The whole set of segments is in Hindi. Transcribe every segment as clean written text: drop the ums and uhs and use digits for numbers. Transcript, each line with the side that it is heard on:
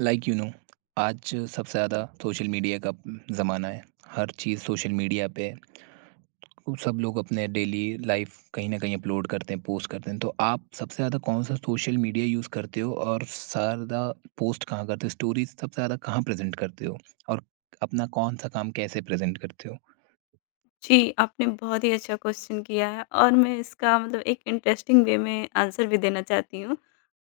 right: लाइक यू नो आज सबसे ज़्यादा सोशल मीडिया का ज़माना है। हर चीज़ सोशल मीडिया पे है। तो सब लोग अपने डेली लाइफ कहीं न कहीं अपलोड करते हैं, पोस्ट करते हैं। तो आप सबसे ज़्यादा कौन-सा सोशल मीडिया यूज़ करते हो और ज़्यादा पोस्ट कहाँ करते हो? स्टोरीज़ सबसे ज़्यादा कहाँ प्रेज़ेंट करते हो? और अपना कौन-सा काम कैसे प्रेज़ेंट करते हो?
left: जी, आपने बहुत ही अच्छा क्वेश्चन किया है और मैं इसका मतलब एक इंटरेस्टिंग वे में आंसर भी देना चाहती हूँ।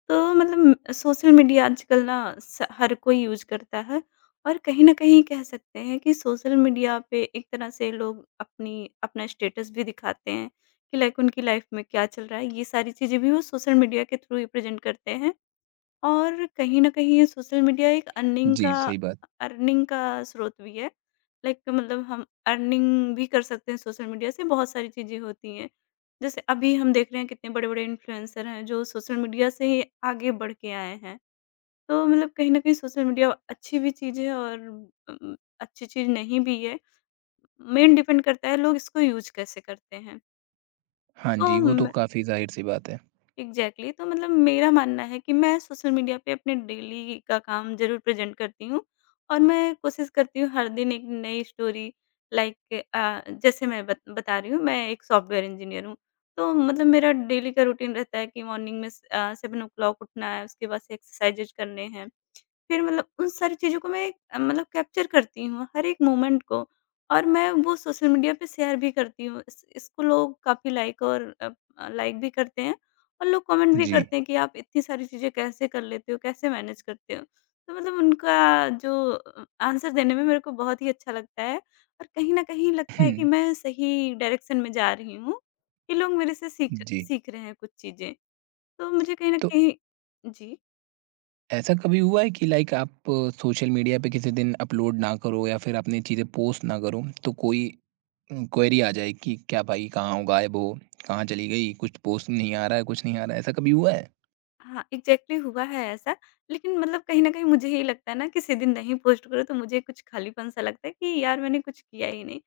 left: तो मतलब सोशल मीडिया आजकल ना स हर कोई यूज़ करता है और कहीं न कहीं कह सकते हैं कि सोशल मीडिया पे एक तरह से लोग अपनी अपना स्टेटस भी दिखाते हैं कि लाइक उनकी लाइफ़ में क्या चल रहा है, ये सारी चीज़ें भी वो सोशल मीडिया के थ्रू ही प्रेज़ेंट करते हैं। और कहीं न कहीं ये सोशल मीडिया एक अर्निंग
right: जी,
left: का
right: सही बात।
left: अर्निंग का स्रोत भी है। लाइक मतलब हम अर्निंग भी कर सकते हैं सोशल मीडिया से, बहुत सारी चीज़ें होती हैं। जैसे अभी हम देख रहे हैं कितने बड़े-बड़े इन्फ्लुएंसर हैं जो सोशल मीडिया से ही आगे बढ़ के आए हैं। तो मतलब कहीं न कहीं सोशल मीडिया अच्छी भी चीज़ है और अच्छी चीज़ नहीं भी है। मेन डिपेंड करता है लोग इसको यूज़ कैसे करते हैं।
right: हाँ
left: तो
right: जी, वो तो काफ़ी ज़ाहिर-सी बात है।
left: एग्जैक्टली. तो मतलब मेरा मानना है कि मैं सोशल मीडिया पे अपने डेली का काम जरूर प्रेजेंट करती हूँ और मैं कोशिश करती हूँ हर दिन एक नई स्टोरी लाइक, जैसे मैं बता रही हूँ मैं एक सॉफ्टवेयर इंजीनियर हूँ। तो मतलब मेरा डेली का रूटीन रहता है कि मॉर्निंग में 7 o'clock उठना है, उसके बाद से एक्सरसाइजेज करने हैं, फिर मतलब उन सारी चीज़ों को मैं मतलब कैप्चर करती हूँ, हर एक मोमेंट को, और मैं वो सोशल मीडिया पे शेयर भी करती हूँ। इस इसको लोग काफ़ी लाइक और लाइक भी करते हैं और लोग कमेंट भी
right: जी।
left: करते हैं कि आप इतनी सारी चीज़ें कैसे कर लेते हो? कैसे मैनेज करते हो? तो मतलब उनका जो आंसर देने में मेरे को बहुत ही अच्छा लगता है और कहीं न कहीं लगता है कि
right: हुँ,
left: मैं सही डायरेक्शन में जा रही हूँ, कि लोग मेरे से सीख
right: जी।
left: सीख रहे हैं कुछ चीज़ें। तो मुझे कहीं न
right: तो
left: कहीं। जी।
right: ऐसा कभी हुआ है कि लाइक आप सोशल मीडिया पे किसी दिन अपलोड ना करो या फिर अपनी चीज़ें पोस्ट ना करो तो कोई क्वेरी आ जाए कि क्या भाई, कहाँ हो, गायब हो, कहाँ चली गई, कुछ पोस्ट नहीं आ रहा है, कुछ नहीं आ रहा है, ऐसा कभी हुआ है?
left: हाँ, एग्ज़ैक्टली हुआ है ऐसा, लेकिन मतलब कहीं न कहीं मुझे ये लगता है ना, किसी दिन नहीं पोस्ट करो तो मुझे कुछ खालीपन-सा लगता है कि यार मैंने कुछ किया ही नहीं।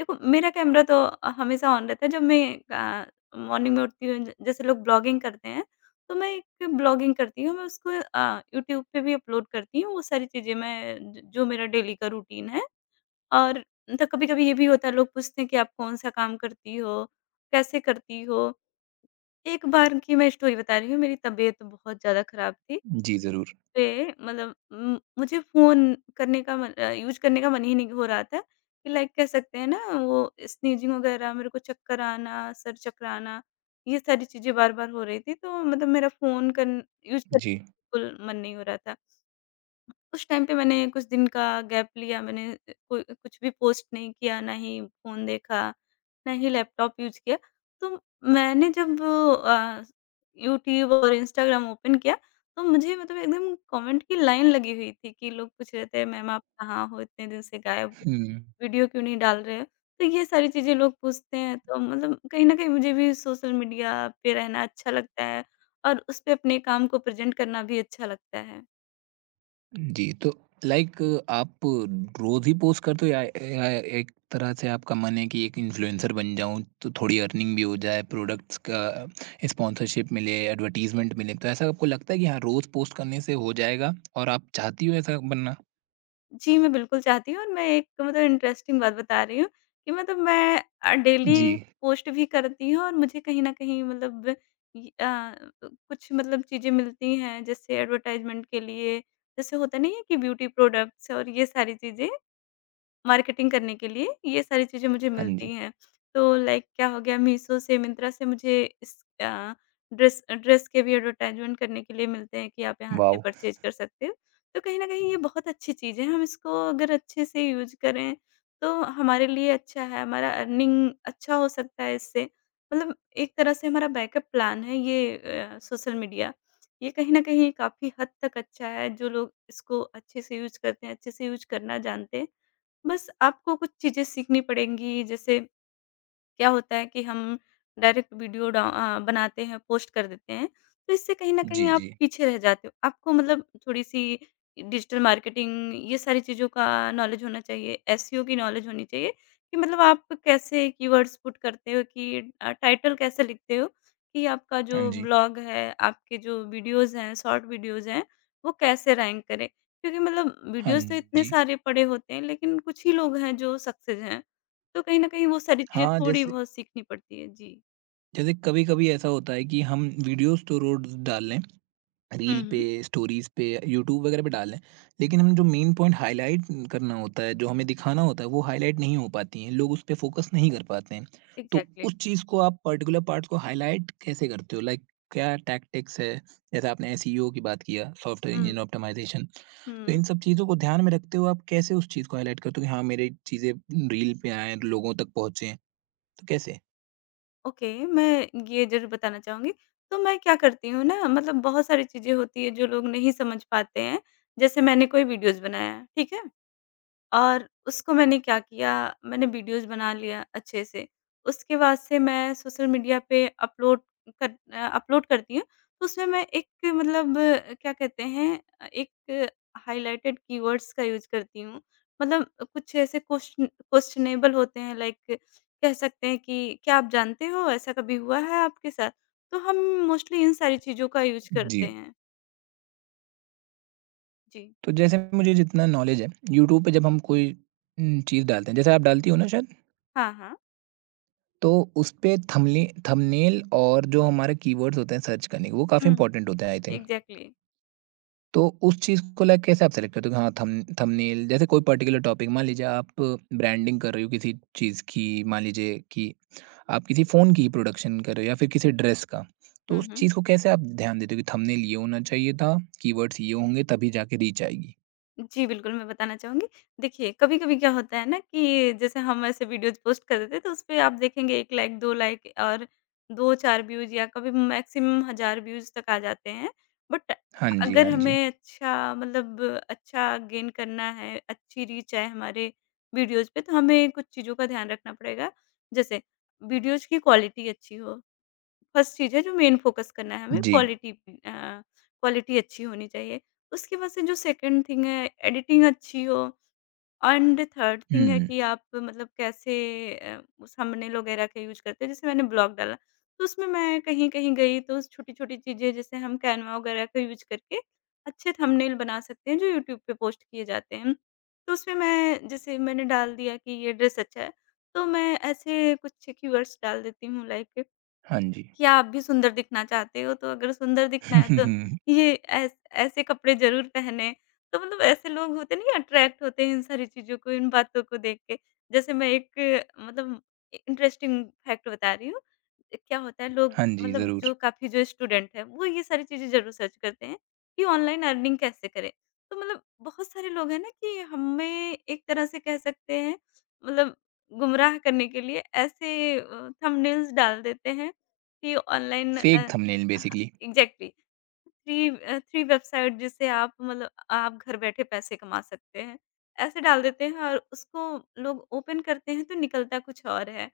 left: देखो, मेरा कैमरा तो हमेशा ऑन रहता है, जब मैं मॉर्निंग में उठती हूँ, ज जैसे लोग ब्लॉगिंग करते हैं, तो मैं एक ब्लॉगिंग करती हूँ, मैं उसको यूट्यूब पे भी अपलोड करती हूँ, वो सारी चीज़ें मैं, ज जो मेरा डेली का रूटीन है। और तो कभी-कभी ये भी होता है, लोग पूछते हैं कि आप कौन-सा काम करती हो? कैसे करती हो? एक बार की मैं स्टोरी बता रही हूँ, मेरी तबीयत बहुत ज़्यादा ख़राब थी।
right: जी जरूर
left: पे मतलब मुझे फ़ोन करने का मन, यूज़ करने का मन ही नहीं हो रहा था, कि लाइक कह सकते हैं ना, वो स्नीज़िंग वग़ैरह, मेरे को चक्कर आना, सर चकराना, ये सारी चीज़ें बार-बार हो रही थी। तो मतलब मेरा फ़ोन कन यूज़ करने
right: जी।
left: का बिल्कुल मन नहीं हो रहा था। उस टाइम पे मैंने कुछ दिन का गैप लिया, मैंने अ, कु कुछ भी पोस्ट नहीं किया, ना ही फ़ोन देखा, ना ही लैपटॉप यूज़ किया। तो मैंने जब यूट्यूब और इंस्टाग्राम ओपन किया, तो मुझे मतलब एकदम कमेंट की लाइन लगी हुई थी, कि लोग पूछ रहे थे, "मैम आप कहाँ हो? इतने दिन से गायब हो,
right: हम्म।
left: वीडियो क्यों नहीं डाल रहे हो?" तो ये सारी चीज़ें लोग पूछते हैं, तो मतलब कहीं न कहीं मुझे भी सोशल मीडिया पे रहना अच्छा लगता है और उस पे अपने काम को प्रेज़ेंट करना भी अच्छा लगता है।
right: जी, तो लाइक आप रोज़ ही पोस्ट करते हो या एक तरह से आपका मन है कि एक इन्फ्लुएंसर बन जाऊँ, तो थोड़ी अर्निंग भी हो जाए, प्रोडक्ट्स का स्पॉन्सरशिप मिले, एडवर्टाइज़मेंट मिले, तो ऐसा आपको लगता है कि हाँ, रोज़ पोस्ट करने से हो जाएगा और आप चाहती हो ऐसा बनना?
left: जी, मैं बिल्कुल चाहती हूँ, और मैं एक मतलब इंटरेस्टिंग बात बता रही हूँ कि मतलब मैं
right: जी।
left: डेली पोस्ट भी करती हूँ और मुझे कहीं न कहीं मतलब इ अ, कुछ मतलब चीज़ें मिलती हैं, जैसे एडवर्टाइज़मेंट के लिए, जैसे होता नहीं है कि ब्यूटी प्रोडक्ट्स और ये सारी चीज़ें। मार्केटिंग करने के लिए ये सारी चीज़ें मुझे
right: हाँ
left: मिलती
right: जी।
left: हैं। तो लाइक क्या हो गया, मीशो से, मिंत्रा से मुझे अ, ड्रेस ड्रेस के भी एडवर्टाइज़मेंट करने के लिए मिलते हैं कि आप यहाँ से
right: वॉव!
left: परचेज़ कर सकते हो। तो कहीं न कहीं ये बहुत अच्छी चीज़ है, हम इसको अगर अच्छे से यूज़ करें तो हमारे लिए अच्छा है, हमारा अर्निंग अच्छा हो सकता है इससे। मतलब एक तरह से हमारा बैकअप प्लान है ये सोशल मीडिया। ये कहीं न कहीं काफ़ी हद तक अच्छा है, जो लोग इसको अच्छे से यूज़ करते हैं, अच्छे से यूज़ करना जानते हैं। बस आपको कुछ चीज़ें सीखनी पड़ेंगी, जैसे क्या होता है कि हम डायरेक्ट वीडियो बनाते हैं, पोस्ट कर देते हैं, तो इससे कहीं न कहीं
right: जी,
left: आप
right: जी।
left: पीछे रह जाते हो। आपको मतलब थोड़ी-सी डिजिटल मार्केटिंग, ये सारी चीज़ों का नॉलेज होना चाहिए, एसईओ की नॉलेज होनी चाहिए कि मतलब आप कैसे कीवर्ड्स पुट करते हो, कि टाइटल कैसे लिखते हो, कि आपका जो
right: हाँ जी,
left: ब्लॉग है, आपके जो वीडियोज़ हैं, शॉर्ट वीडियोज़ हैं, वो कैसे रैंक करें? क्योंकि मतलब
right: हाँ
left: वीडियोज़ तो इतने
right: जी।
left: सारे पड़े होते हैं, लेकिन कुछ ही लोग हैं जो सक्सेस हैं। तो कहीं न कहीं वो सारी चीज़ें
right: हाँ, जैसे
left: थोड़ी-बहुत सीखनी पड़ती हैं। जी।
right: जैसे कभी-कभी ऐसा होता है कि हम वीडियोज़ तो रोज़ डाल लें
left: हुँ,
right: रील पे,
left: हुँ।
right: स्टोरीज़ पे, यूट्यूब वगैरह पे डाल रहे हैं। लेकिन हम जो मेन पॉइंट हाइलाइट करना होता है, जो हमें दिखाना होता है, वो हाइलाइट नहीं हो पाती हैं, लोग उस पे फ़ोकस नहीं कर पाते हैं। तो
left: एग्ज़ैक्टली।
right: उस चीज़ को आप पर्टिकुलर पार्ट्स को हाइलाइट कैसे करते हो? लाइक क्या टैक्टिक्स है? जैसे आपने एसईओ की बात किया, सॉफ्टवेयर
left: हुँ।
right: Engine optimisation. तो
left: हुँ,
right: इन सब चीज़ों को ध्यान में रखते हुए आप कैसे उस चीज़ को हाइलाइट करते हो कि हाँ, मेरी चीज़ें रील पे आएँ, लोगों तक पहुँचे? तो कैसे?
left: ओके, मैं ये ज़रूर बताना चाहूँगी। तो मैं क्या करती हूँ ना, मतलब बहुत सारी चीज़ें होती हैं जो लोग नहीं समझ पाते हैं। जैसे मैंने कोई वीडियोज़ बनाया, ठीक है? और उसको मैंने क्या किया, मैंने वीडियोज़ बना लिया अच्छे से। उसके बाद से मैं सोशल मीडिया पे अपलोड करती हूँ। तो उसमें मैं एक मतलब क्या कहते हैं, एक हाइलाइटेड कीवर्ड्स का यूज़ करती हूँ। मतलब कुछ ऐसे क्वेश्चनेबल होते हैं, लाइक कह सकते हैं कि क्या आप जानते हो? ऐसा कभी हुआ है आपके साथ? तो हम मोस्टली इन सारी चीज़ों का यूज़ करते
right: जी।
left: हैं। जी।
right: तो जैसे मुझे जितना नॉलेज है, यूट्यूब पे जब हम कोई चीज़ डालते हैं, जैसे आप डालती हो ना शायद?
left: हाँ, हाँ।
right: तो उसपे थंबनेल और जो हमारे कीवर्ड्स होते हैं सर्च करने के, वो काफ़ी
left: हुँ,
right: इम्पोर्टेंट होते हैं आई थिंक।
left: एग्ज़ैक्टली।
right: तो उस चीज़ को लाइक कैसे आप सेलेक्ट करते हो कि हाँ, थंबनेल जैसे कोई पर्टिकुलर टॉपिक मान लीजिए आप ब्रांडिंग कर रहे हो किसी चीज़ की, मान लीजिए कि आप किसी फ़ोन की प्रोडक्शन कर रहे हो या फिर किसी ड्रेस का, तो
left: हुँ,
right: उस
left: हुँ।
right: चीज़ को कैसे आप ध्यान देते हो कि थंबनेल ये होना चाहिए था, कीवर्ड्स ये होंगे तभी जाके रीच आएगी?
left: जी, बिल्कुल, मैं बताना चाहूँगी। देखिए, कभी-कभी क्या होता है ना, कि जैसे हम ऐसे वीडियोज़ पोस्ट कर देते हैं, तो उसपे आप देखेंगे 1 लाइक, 2 लाइक और 2-4 व्यूज़, या कभी मैक्सिमम 1000 व्यूज़ तक आ जाते हैं। बट
right: हाँ जी,
left: अगर
right: हाँ जी।
left: हमें अच्छा गेन करना है, अच्छी रीच आए हमारे वीडियोज़ पे, तो हमें कुछ चीज़ों का ध्यान रखना पड़ेगा। जैसे, वीडियोज़ की क्वालिटी अच्छी हो। फर्स्ट चीज़ है जो मेन फ़ोकस करना है हमें,
right: जी।
left: क्वालिटी, अ, क्वालिटी अच्छी होनी चाहिए। उसके बाद से जो सेकंड थिंग है, एडिटिंग अच्छी हो, एंड थर्ड थिंग है
right: हुँ।
left: कि आप मतलब कैसे अ, थंबनेल वगैरह का यूज़ करते हैं। जैसे मैंने ब्लॉग डाला, तो उसमें मैं कहीं-कहीं गई, तो छोटी-छोटी चीज़ें जैसे हम कैनवा वगैरह का यूज़ करके अच्छे थंबनेल बना सकते हैं, जो यूट्यूब पे पोस्ट किए जाते हैं। तो उसमें मैं जैसे मैंने डाल दिया कि ये ड्रेस अच्छा है, तो मैं ऐसे कुछ कीवर्ड्स डाल देती हूँ, लाइक
right: हाँ जी।
left: कि आप भी सुंदर दिखना चाहते हो, तो अगर सुंदर दिखना है तो ये ऐस ऐसे कपड़े ज़रूर पहने। तो मतलब ऐसे लोग होते नहीं, अट्रैक्ट होते हैं इन सारी चीज़ों को, इन बातों को देख के। जैसे मैं एक मतलब इंटरेस्टिंग फैक्ट बता रही हूँ। क्या होता है, लोग
right: हाँ जी,
left: मतलब
right: ज़रूर।
left: जो काफ़ी, जो स्टूडेंट हैं, वो ये सारी चीज़ें ज़रूर सर्च करते हैं कि ऑनलाइन अर्निंग कैसे करें। तो मतलब बहुत सारे लोग हैं ना, कि हमें एक तरह से कह सकते हैं मतलब गुमराह करने के लिए ऐसे थंबनेल्स डाल देते हैं, थ्री ऑनलाइन।
right: फेक थंबनेल
left: हाँ,
right: बेसिकली।
left: एग्ज़ैक्टली। थ्री वेबसाइट जिससे आप मतलब आप घर बैठे पैसे कमा सकते हैं। ऐसे डाल देते हैं और उसको लोग ओपन करते हैं तो निकलता कुछ और है।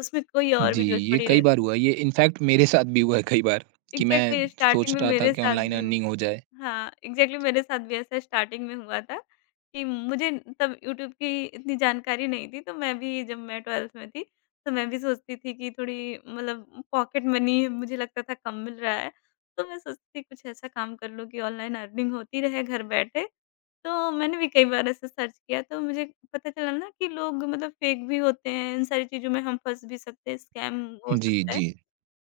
left: उसमें कोई और
right: जी,
left: वीडियोज़
right: ये
left: पड़ी
right: कई बार
left: रहती हैं।
right: हुआ है, ये इनफैक्ट मेरे साथ भी हुआ है कई बार, कि मैं
left: एग्ज़ैक्टली, स्टार्टिंग
right: सोच
left: में
right: रहा था
left: मेरे
right: कि
left: साथ
right: ऑनलाइन
left: भी हुआ।
right: अर्निंग हो जाए।
left: हाँ, एग्ज़ैक्टली, मेरे साथ भी ऐसा स्टार्टिंग में हुआ था कि मुझे, तब यूट्यूब की इतनी जानकारी नहीं थी, तो मैं भी जब मैं 12th में थी, तो मैं भी सोचती थी कि थोड़ी मतलब पॉकेट मनी मुझे लगता था कम मिल रहा है, तो मैं सोचती थी कुछ ऐसा काम कर लूँ कि ऑनलाइन अर्निंग होती रहे घर बैठे। तो मैंने भी कई बार ऐसे सर्च किया, तो मुझे पता चला ना कि लोग मतलब फ़ेक भी होते हैं, इन सारी चीज़ों में हम फँस भी सकते हैं, स्कैम हो
right: जी,
left: सकता है।
right: जी।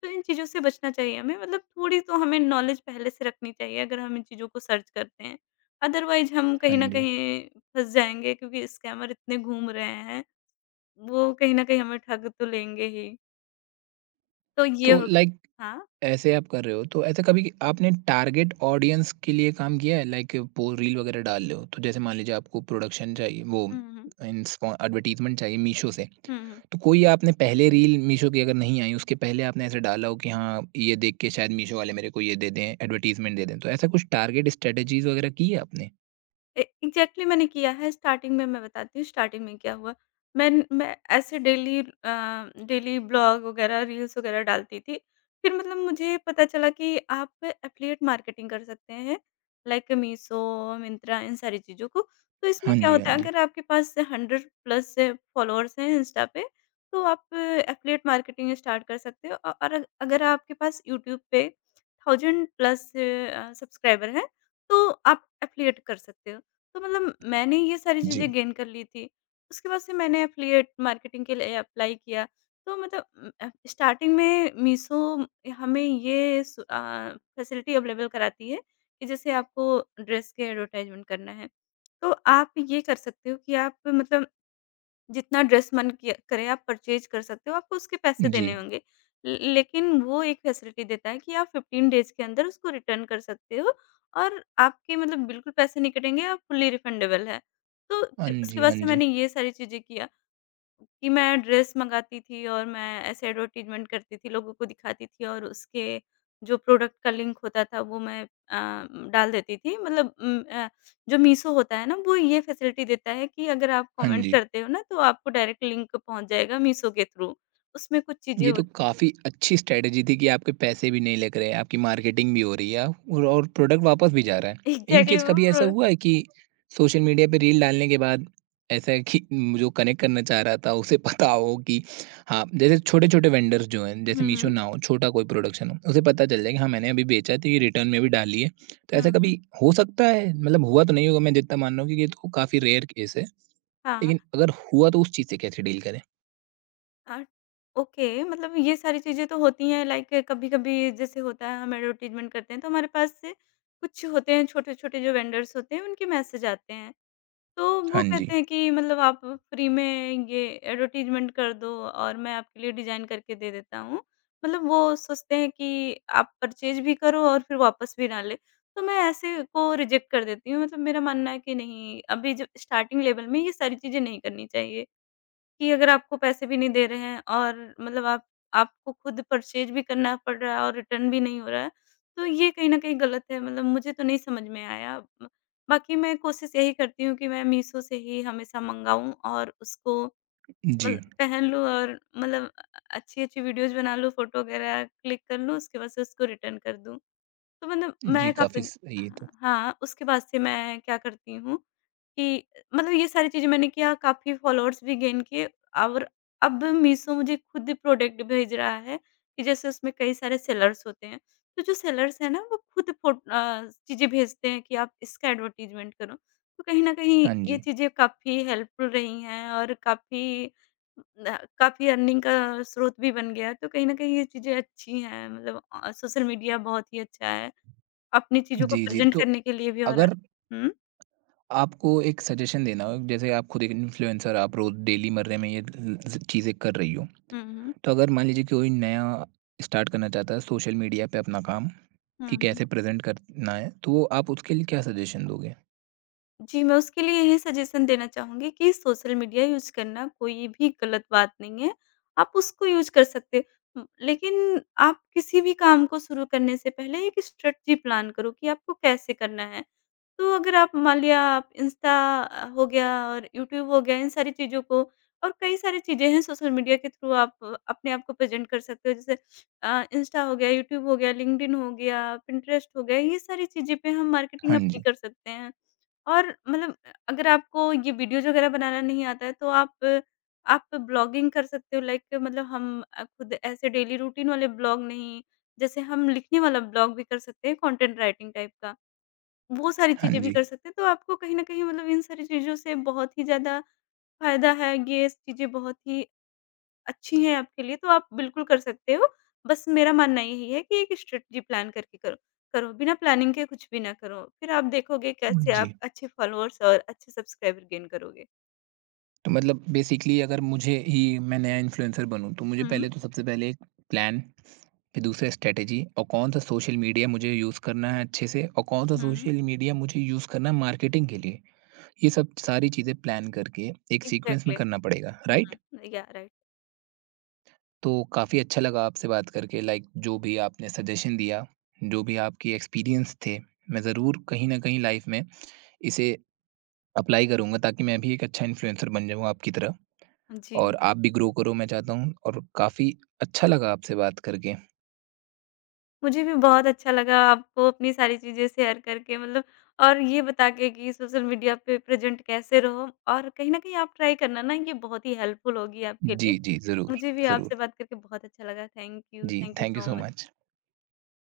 left: तो इन चीज़ों से बचना चाहिए हमें, मतलब थोड़ी तो हमें नॉलेज पहले से रखनी चाहिए अगर हम इन चीज़ों को सर्च करते हैं। अदरवाइज़ हम
right: हाँ
left: कहीं न
right: जी।
left: कहीं फँस जाएँगे, क्योंकि स्कैमर इतने घूम रहे हैं, वो कहीं न कहीं हमें ठग तो लेंगे ही। तो ये
right: तो
left: हो।
right: लाइक
left: हाँ।
right: ऐसे आप कर रहे हो, तो ऐसे कभी आपने टारगेट ऑडियंस के लिए काम किया है? लाइक पो रील वगैरह डाल रहे हो, तो जैसे मान लीजिए आपको प्रोडक्शन चाहिए वो
left: हुँ, हुँ।
right: इन स्पॉ एडवर्टाइज़मेंट चाहिए मीशो से,
left: हुँ, हुँ।
right: तो कोई आपने पहले रील मीशो की अगर नहीं आई, उसके पहले आपने ऐसे डाला हो कि हाँ, ये देख के शायद मीशो वाले मेरे को ये दे दें, एडवर्टाइज़मेंट दे दें, तो ऐसा कुछ टारगेट स्ट्रैटेजीज़ वगैरह की है आपने?
left: ए एग्ज़ैक्टली, मैंने किया है स्टार्टिंग में, मैं बताती हूँ स्टार्टिंग में क्या हुआ। मैं मैं ऐसे डेली ब्लॉग वग़ैरह, रील्स वग़ैरह डालती थी। फिर मतलब मुझे पता चला कि आप एफ़िलिएट मार्केटिंग कर सकते हैं, लाइक मीशो, मिंत्रा इन सारी चीज़ों को। तो इसमें
right: हाँ
left: क्या
right: जी, हाँ
left: होता है,
right: जी।
left: अगर आपके पास 100 प्लस फ़ॉलोअर्स हैं इंस्टा पे तो आप एफ़िलिएट मार्केटिंग स्टार्ट कर सकते हो, औ और अगर आपके पास यूट्यूब पे 1000 प्लस सब्सक्राइबर हैं तो आप एफ़िलिएट कर सकते हो। तो मतलब मैंने ये सारी
right: जी,
left: चीज़ें गेन कर ली थी। उसके बाद से मैंने एफ़िलिएट मार्केटिंग के लिए अप्लाई किया। तो मतलब स्टार्टिंग में मीशो हमें ये फैसिलिटी अवेलेबल कराती है कि जैसे आपको ड्रेस के एडवर्टाइज़मेंट करना है, तो आप ये कर सकते हो कि आप मतलब जितना ड्रेस मन किया करे आप परचेज़ कर सकते हो, आपको उसके पैसे
right: जी।
left: देने होंगे। ल लेकिन वो एक फैसिलिटी देता है कि आप 15 डेज़ के अंदर उसको रिटर्न कर सकते हो और आपके मतलब बिल्कुल पैसे नहीं कटेंगे, आप फुल्ली रिफंडेबल है। तो
right: हाँ
left: फिर उसके
right: जी,
left: बाद
right: हाँ
left: से
right: जी,
left: मैंने ये सारी चीज़ें किया। कि मैं ड्रेस मंगाती थी और मैं ऐसे एडवर्टाइज़मेंट करती थी, लोगों को दिखाती थी और उसके जो प्रोडक्ट का लिंक होता था वो मैं डाल देती थी। मतलब जो मीशो होता है ना वो ये फैसिलिटी देता है कि अगर आप
right: हाँ
left: कमेंट
right: जी।
left: करते हो ना तो आपको डायरेक्ट लिंक पहुँच जाएगा मीशो के थ्रू। उसमें कुछ चीज़ें
right: ये तो
left: होत
right: काफ़ी अच्छी स्ट्रैटेजी थी कि आपके पैसे भी नहीं लग रहे हैं, आपकी मार्केटिंग भी हो रही है और प्रोडक्ट वापस भी जा रहा है। इन
left: एग्ज़ैक्टली
right: केस
left: वो
right: कभी ऐसा
left: प्रो
right: हुआ है कि सोशल मीडिया पे रील डालने के बाद ऐसा है कि जो कनेक्ट करना चाह रहा था उसे पता हो कि हाँ, जैसे छोटे-छोटे वेंडर्स जो हैं, जैसे
left: हुँ,
right: मीशो
left: हुँ।
right: ना हो, छोटा कोई प्रोडक्शन हो, उसे पता चल जाए कि हाँ, मैंने अभी बेचा है तो ये रिटर्न में भी डाली है। तो
left: हुँ,
right: ऐसा
left: हुँ।
right: कभी हो सकता है? मतलब हुआ तो नहीं होगा मैं जितना मान रहा हूँ क्योंकि ये तो काफ़ी रेयर केस है।
left: हाँ, हाँ।
right: लेकिन अगर हुआ तो उस चीज़ से कैसे डील करें?
left: अ, ओके, मतलब ये सारी चीज़ें तो होती हैं लाइक कभी-कभी जैसे होता है हम एडवर्टाइज़मेंट करते हैं तो हमारे पास से कुछ होते हैं छोटे-छोटे जो वेंडर्स होते हैं उनके मैसेज आते हैं। तो वो
right: हाँ जी।
left: कहते हैं कि मतलब आप फ्री में ये एडवर्टाइज़मेंट कर दो और मैं आपके लिए डिज़ाइन करके दे देता हूँ। मतलब वो सोचते हैं कि आप परचेज़ भी करो और फिर वापस भी ना लें। तो मैं ऐसे को रिजेक्ट कर देती हूँ मतलब मेरा मानना है कि नहीं अभी जब स्टार्टिंग लेवल में ये सारी चीज़ें नहीं करनी चाहिए। कि अगर आपको पैसे भी नहीं दे रहे हैं और मतलब आप आपको खुद परचेज़ भी करना पड़ रहा है और रिटर्न भी नहीं हो रहा है, तो ये कहीं न कहीं गलत है मतलब मुझे तो नहीं समझ में आया। म बाकी मैं कोशिश यही करती हूँ कि मैं मीशो से ही हमेशा मँगाऊँ और उसको मतलब
right: जी।
left: पहन लूँ और मतलब अच्छी-अच्छी वीडियोज़ बना लूँ, फ़ोटो वगैरह क्लिक कर लूँ, उसके बाद से उसको रिटर्न कर दूँ। तो मतलब
right: जी,
left: मैं काफ़ी।
right: काफ़ी सही है ये तो।
left: हाँ, हाँ, उसके बाद से मैं क्या करती हूँ कि मतलब ये सारी चीज़ें मैंने किया, काफ़ी फॉलोअर्स भी गेन किए और अब मीशो मुझे खुद प्रोडक्ट भेज रहा है कि जैसे उसमें कई सारे सेलर्स होते हैं, तो जो सेलर्स हैं ना वो खुद चीज़ें भेजते हैं कि आप इसका एडवर्टाइज़मेंट करो। तो कहीं न कहीं
right: हाँ
left: ये
right: जी।
left: चीज़ें काफ़ी हेल्पफुल रही हैं और काफ़ी अर्निंग का स्रोत भी बन गया है, तो कहीं न कहीं ये चीज़ें अच्छी हैं मतलब सोशल मीडिया बहुत ही अच्छा है। अपनी चीज़ों को
right: जी, जी।
left: प्रेज़ेंट
right: तो
left: करने के लिए भी और।
right: अगर
left: हुँ,
right: आपको एक सजेशन देना हो, जैसे आप खुद एक इन्फ्लुएंसर आप रोज़ डेली मर्रे में ये ज चीज़ें कर रही हो।
left: हुँ, हुँ,
right: तो अगर मान लीजिए कोई नया स्टार्ट करना चाहता है सोशल मीडिया पे अपना काम,
left: हुँ,
right: कि
left: हुँ।
right: कैसे प्रेज़ेंट करना है, तो वो आप उसके लिए क्या सजेशन दोगे?
left: जी, मैं उसके लिए यही सजेशन देना चाहूँगी कि सोशल मीडिया यूज़ करना कोई भी गलत बात नहीं है, आप उसको यूज़ कर सकते लेकिन आप किसी भी काम को शुरू करने से पहले एक स्ट्रेटजी प्लान करो कि आपको कैसे करना है। तो अगर आप मान लिया आप इंस्टा हो गया और यूट्यूब हो गया इन सारी चीज़ों को और कई सारी चीज़ें हैं सोशल मीडिया के थ्रू आप अपने आप को प्रेज़ेंट कर सकते हो जैसे इंस्टा हो गया, यूट्यूब हो गया, लिंक्डइन हो गया, पिंटरेस्ट हो गया, ये सारी चीज़ें पे हम मार्केटिंग
right: हाँ
left: अपनी
right: जी।
left: कर सकते हैं। और मतलब अगर आपको ये वीडियोज़ वगैरह बनाना नहीं आता है तो आप ब्लॉगिंग कर सकते हो लाइक मतलब हम खुद ऐसे डेली रूटीन वाले ब्लॉग नहीं, जैसे हम लिखने वाला ब्लॉग भी कर सकते हैं कंटेंट राइटिंग टाइप का। वो सारी
right: हाँ
left: चीज़ें भी
right: जी।
left: कर सकते हैं, तो आपको कहीं न कहीं मतलब इन सारी चीज़ों से बहुत ही ज़्यादा फ़ायदा है, ये चीज़ें बहुत ही अच्छी हैं आपके लिए, तो आप बिल्कुल कर सकते हो। बस मेरा मानना यही है कि एक स्ट्रैटेजी प्लान करके करो करो, बिना प्लानिंग के कुछ भी ना करो, फिर आप देखोगे कैसे
right: जी।
left: आप अच्छे फॉलोअर्स और अच्छे सब्सक्राइबर गेन करोगे।
right: तो मतलब बेसिकली अगर मुझे ही मैं नया इन्फ्लुएंसर बनूँ, तो मुझे
left: हुँ,
right: पहले तो सबसे पहले एक प्लान, फिर दूसरा स्ट्रेटेजी और कौन सा सोशल मीडिया मुझे यूज़ करना है अच्छे से और कौन सा
left: हुँ।
right: सोशल मीडिया मुझे यूज़ करना है मार्केटिंग के लिए। ये सब सारी चीज़ें प्लान करके एक सीक्वेंस में
left: एग्ज़ैक्टली।
right: करना पड़ेगा, राइट?
left: हुँ। या राइट।
right: तो काफ़ी अच्छा लगा आपसे बात करके, लाइक जो भी आपने सजेशन दिया, जो भी आपके एक्सपीरियंस थे, मैं ज़रूर कहीं न कहीं लाइफ़ में इसे अप्लाई करूँगा ताकि मैं भी एक अच्छा इन्फ्लुएंसर बन जाऊँ आपकी तरह और
left: जी।
right: आप भी ग्रो करो मैं चाहता हूँ, और काफ़ी अच्छा लगा आपसे बात करके।
left: मुझे भी बहुत अच्छा लगा आपको अपनी सारी चीज़ें शेयर करके मतलब और ये बता के कि सोशल मीडिया पे प्रेज़ेंट कैसे रहो और कहीं न कहीं आप ट्राई करना ना ये बहुत ही हेल्पफुल होगी आपके लिए।
right: जी, जी, ज़रूर,
left: मुझे भी
right: ज़रूर।
left: आपसे बात करके बहुत अच्छा लगा।
right: जी,
left: thank you
right: thank you
left: so
right: so
left: much.
right: Much.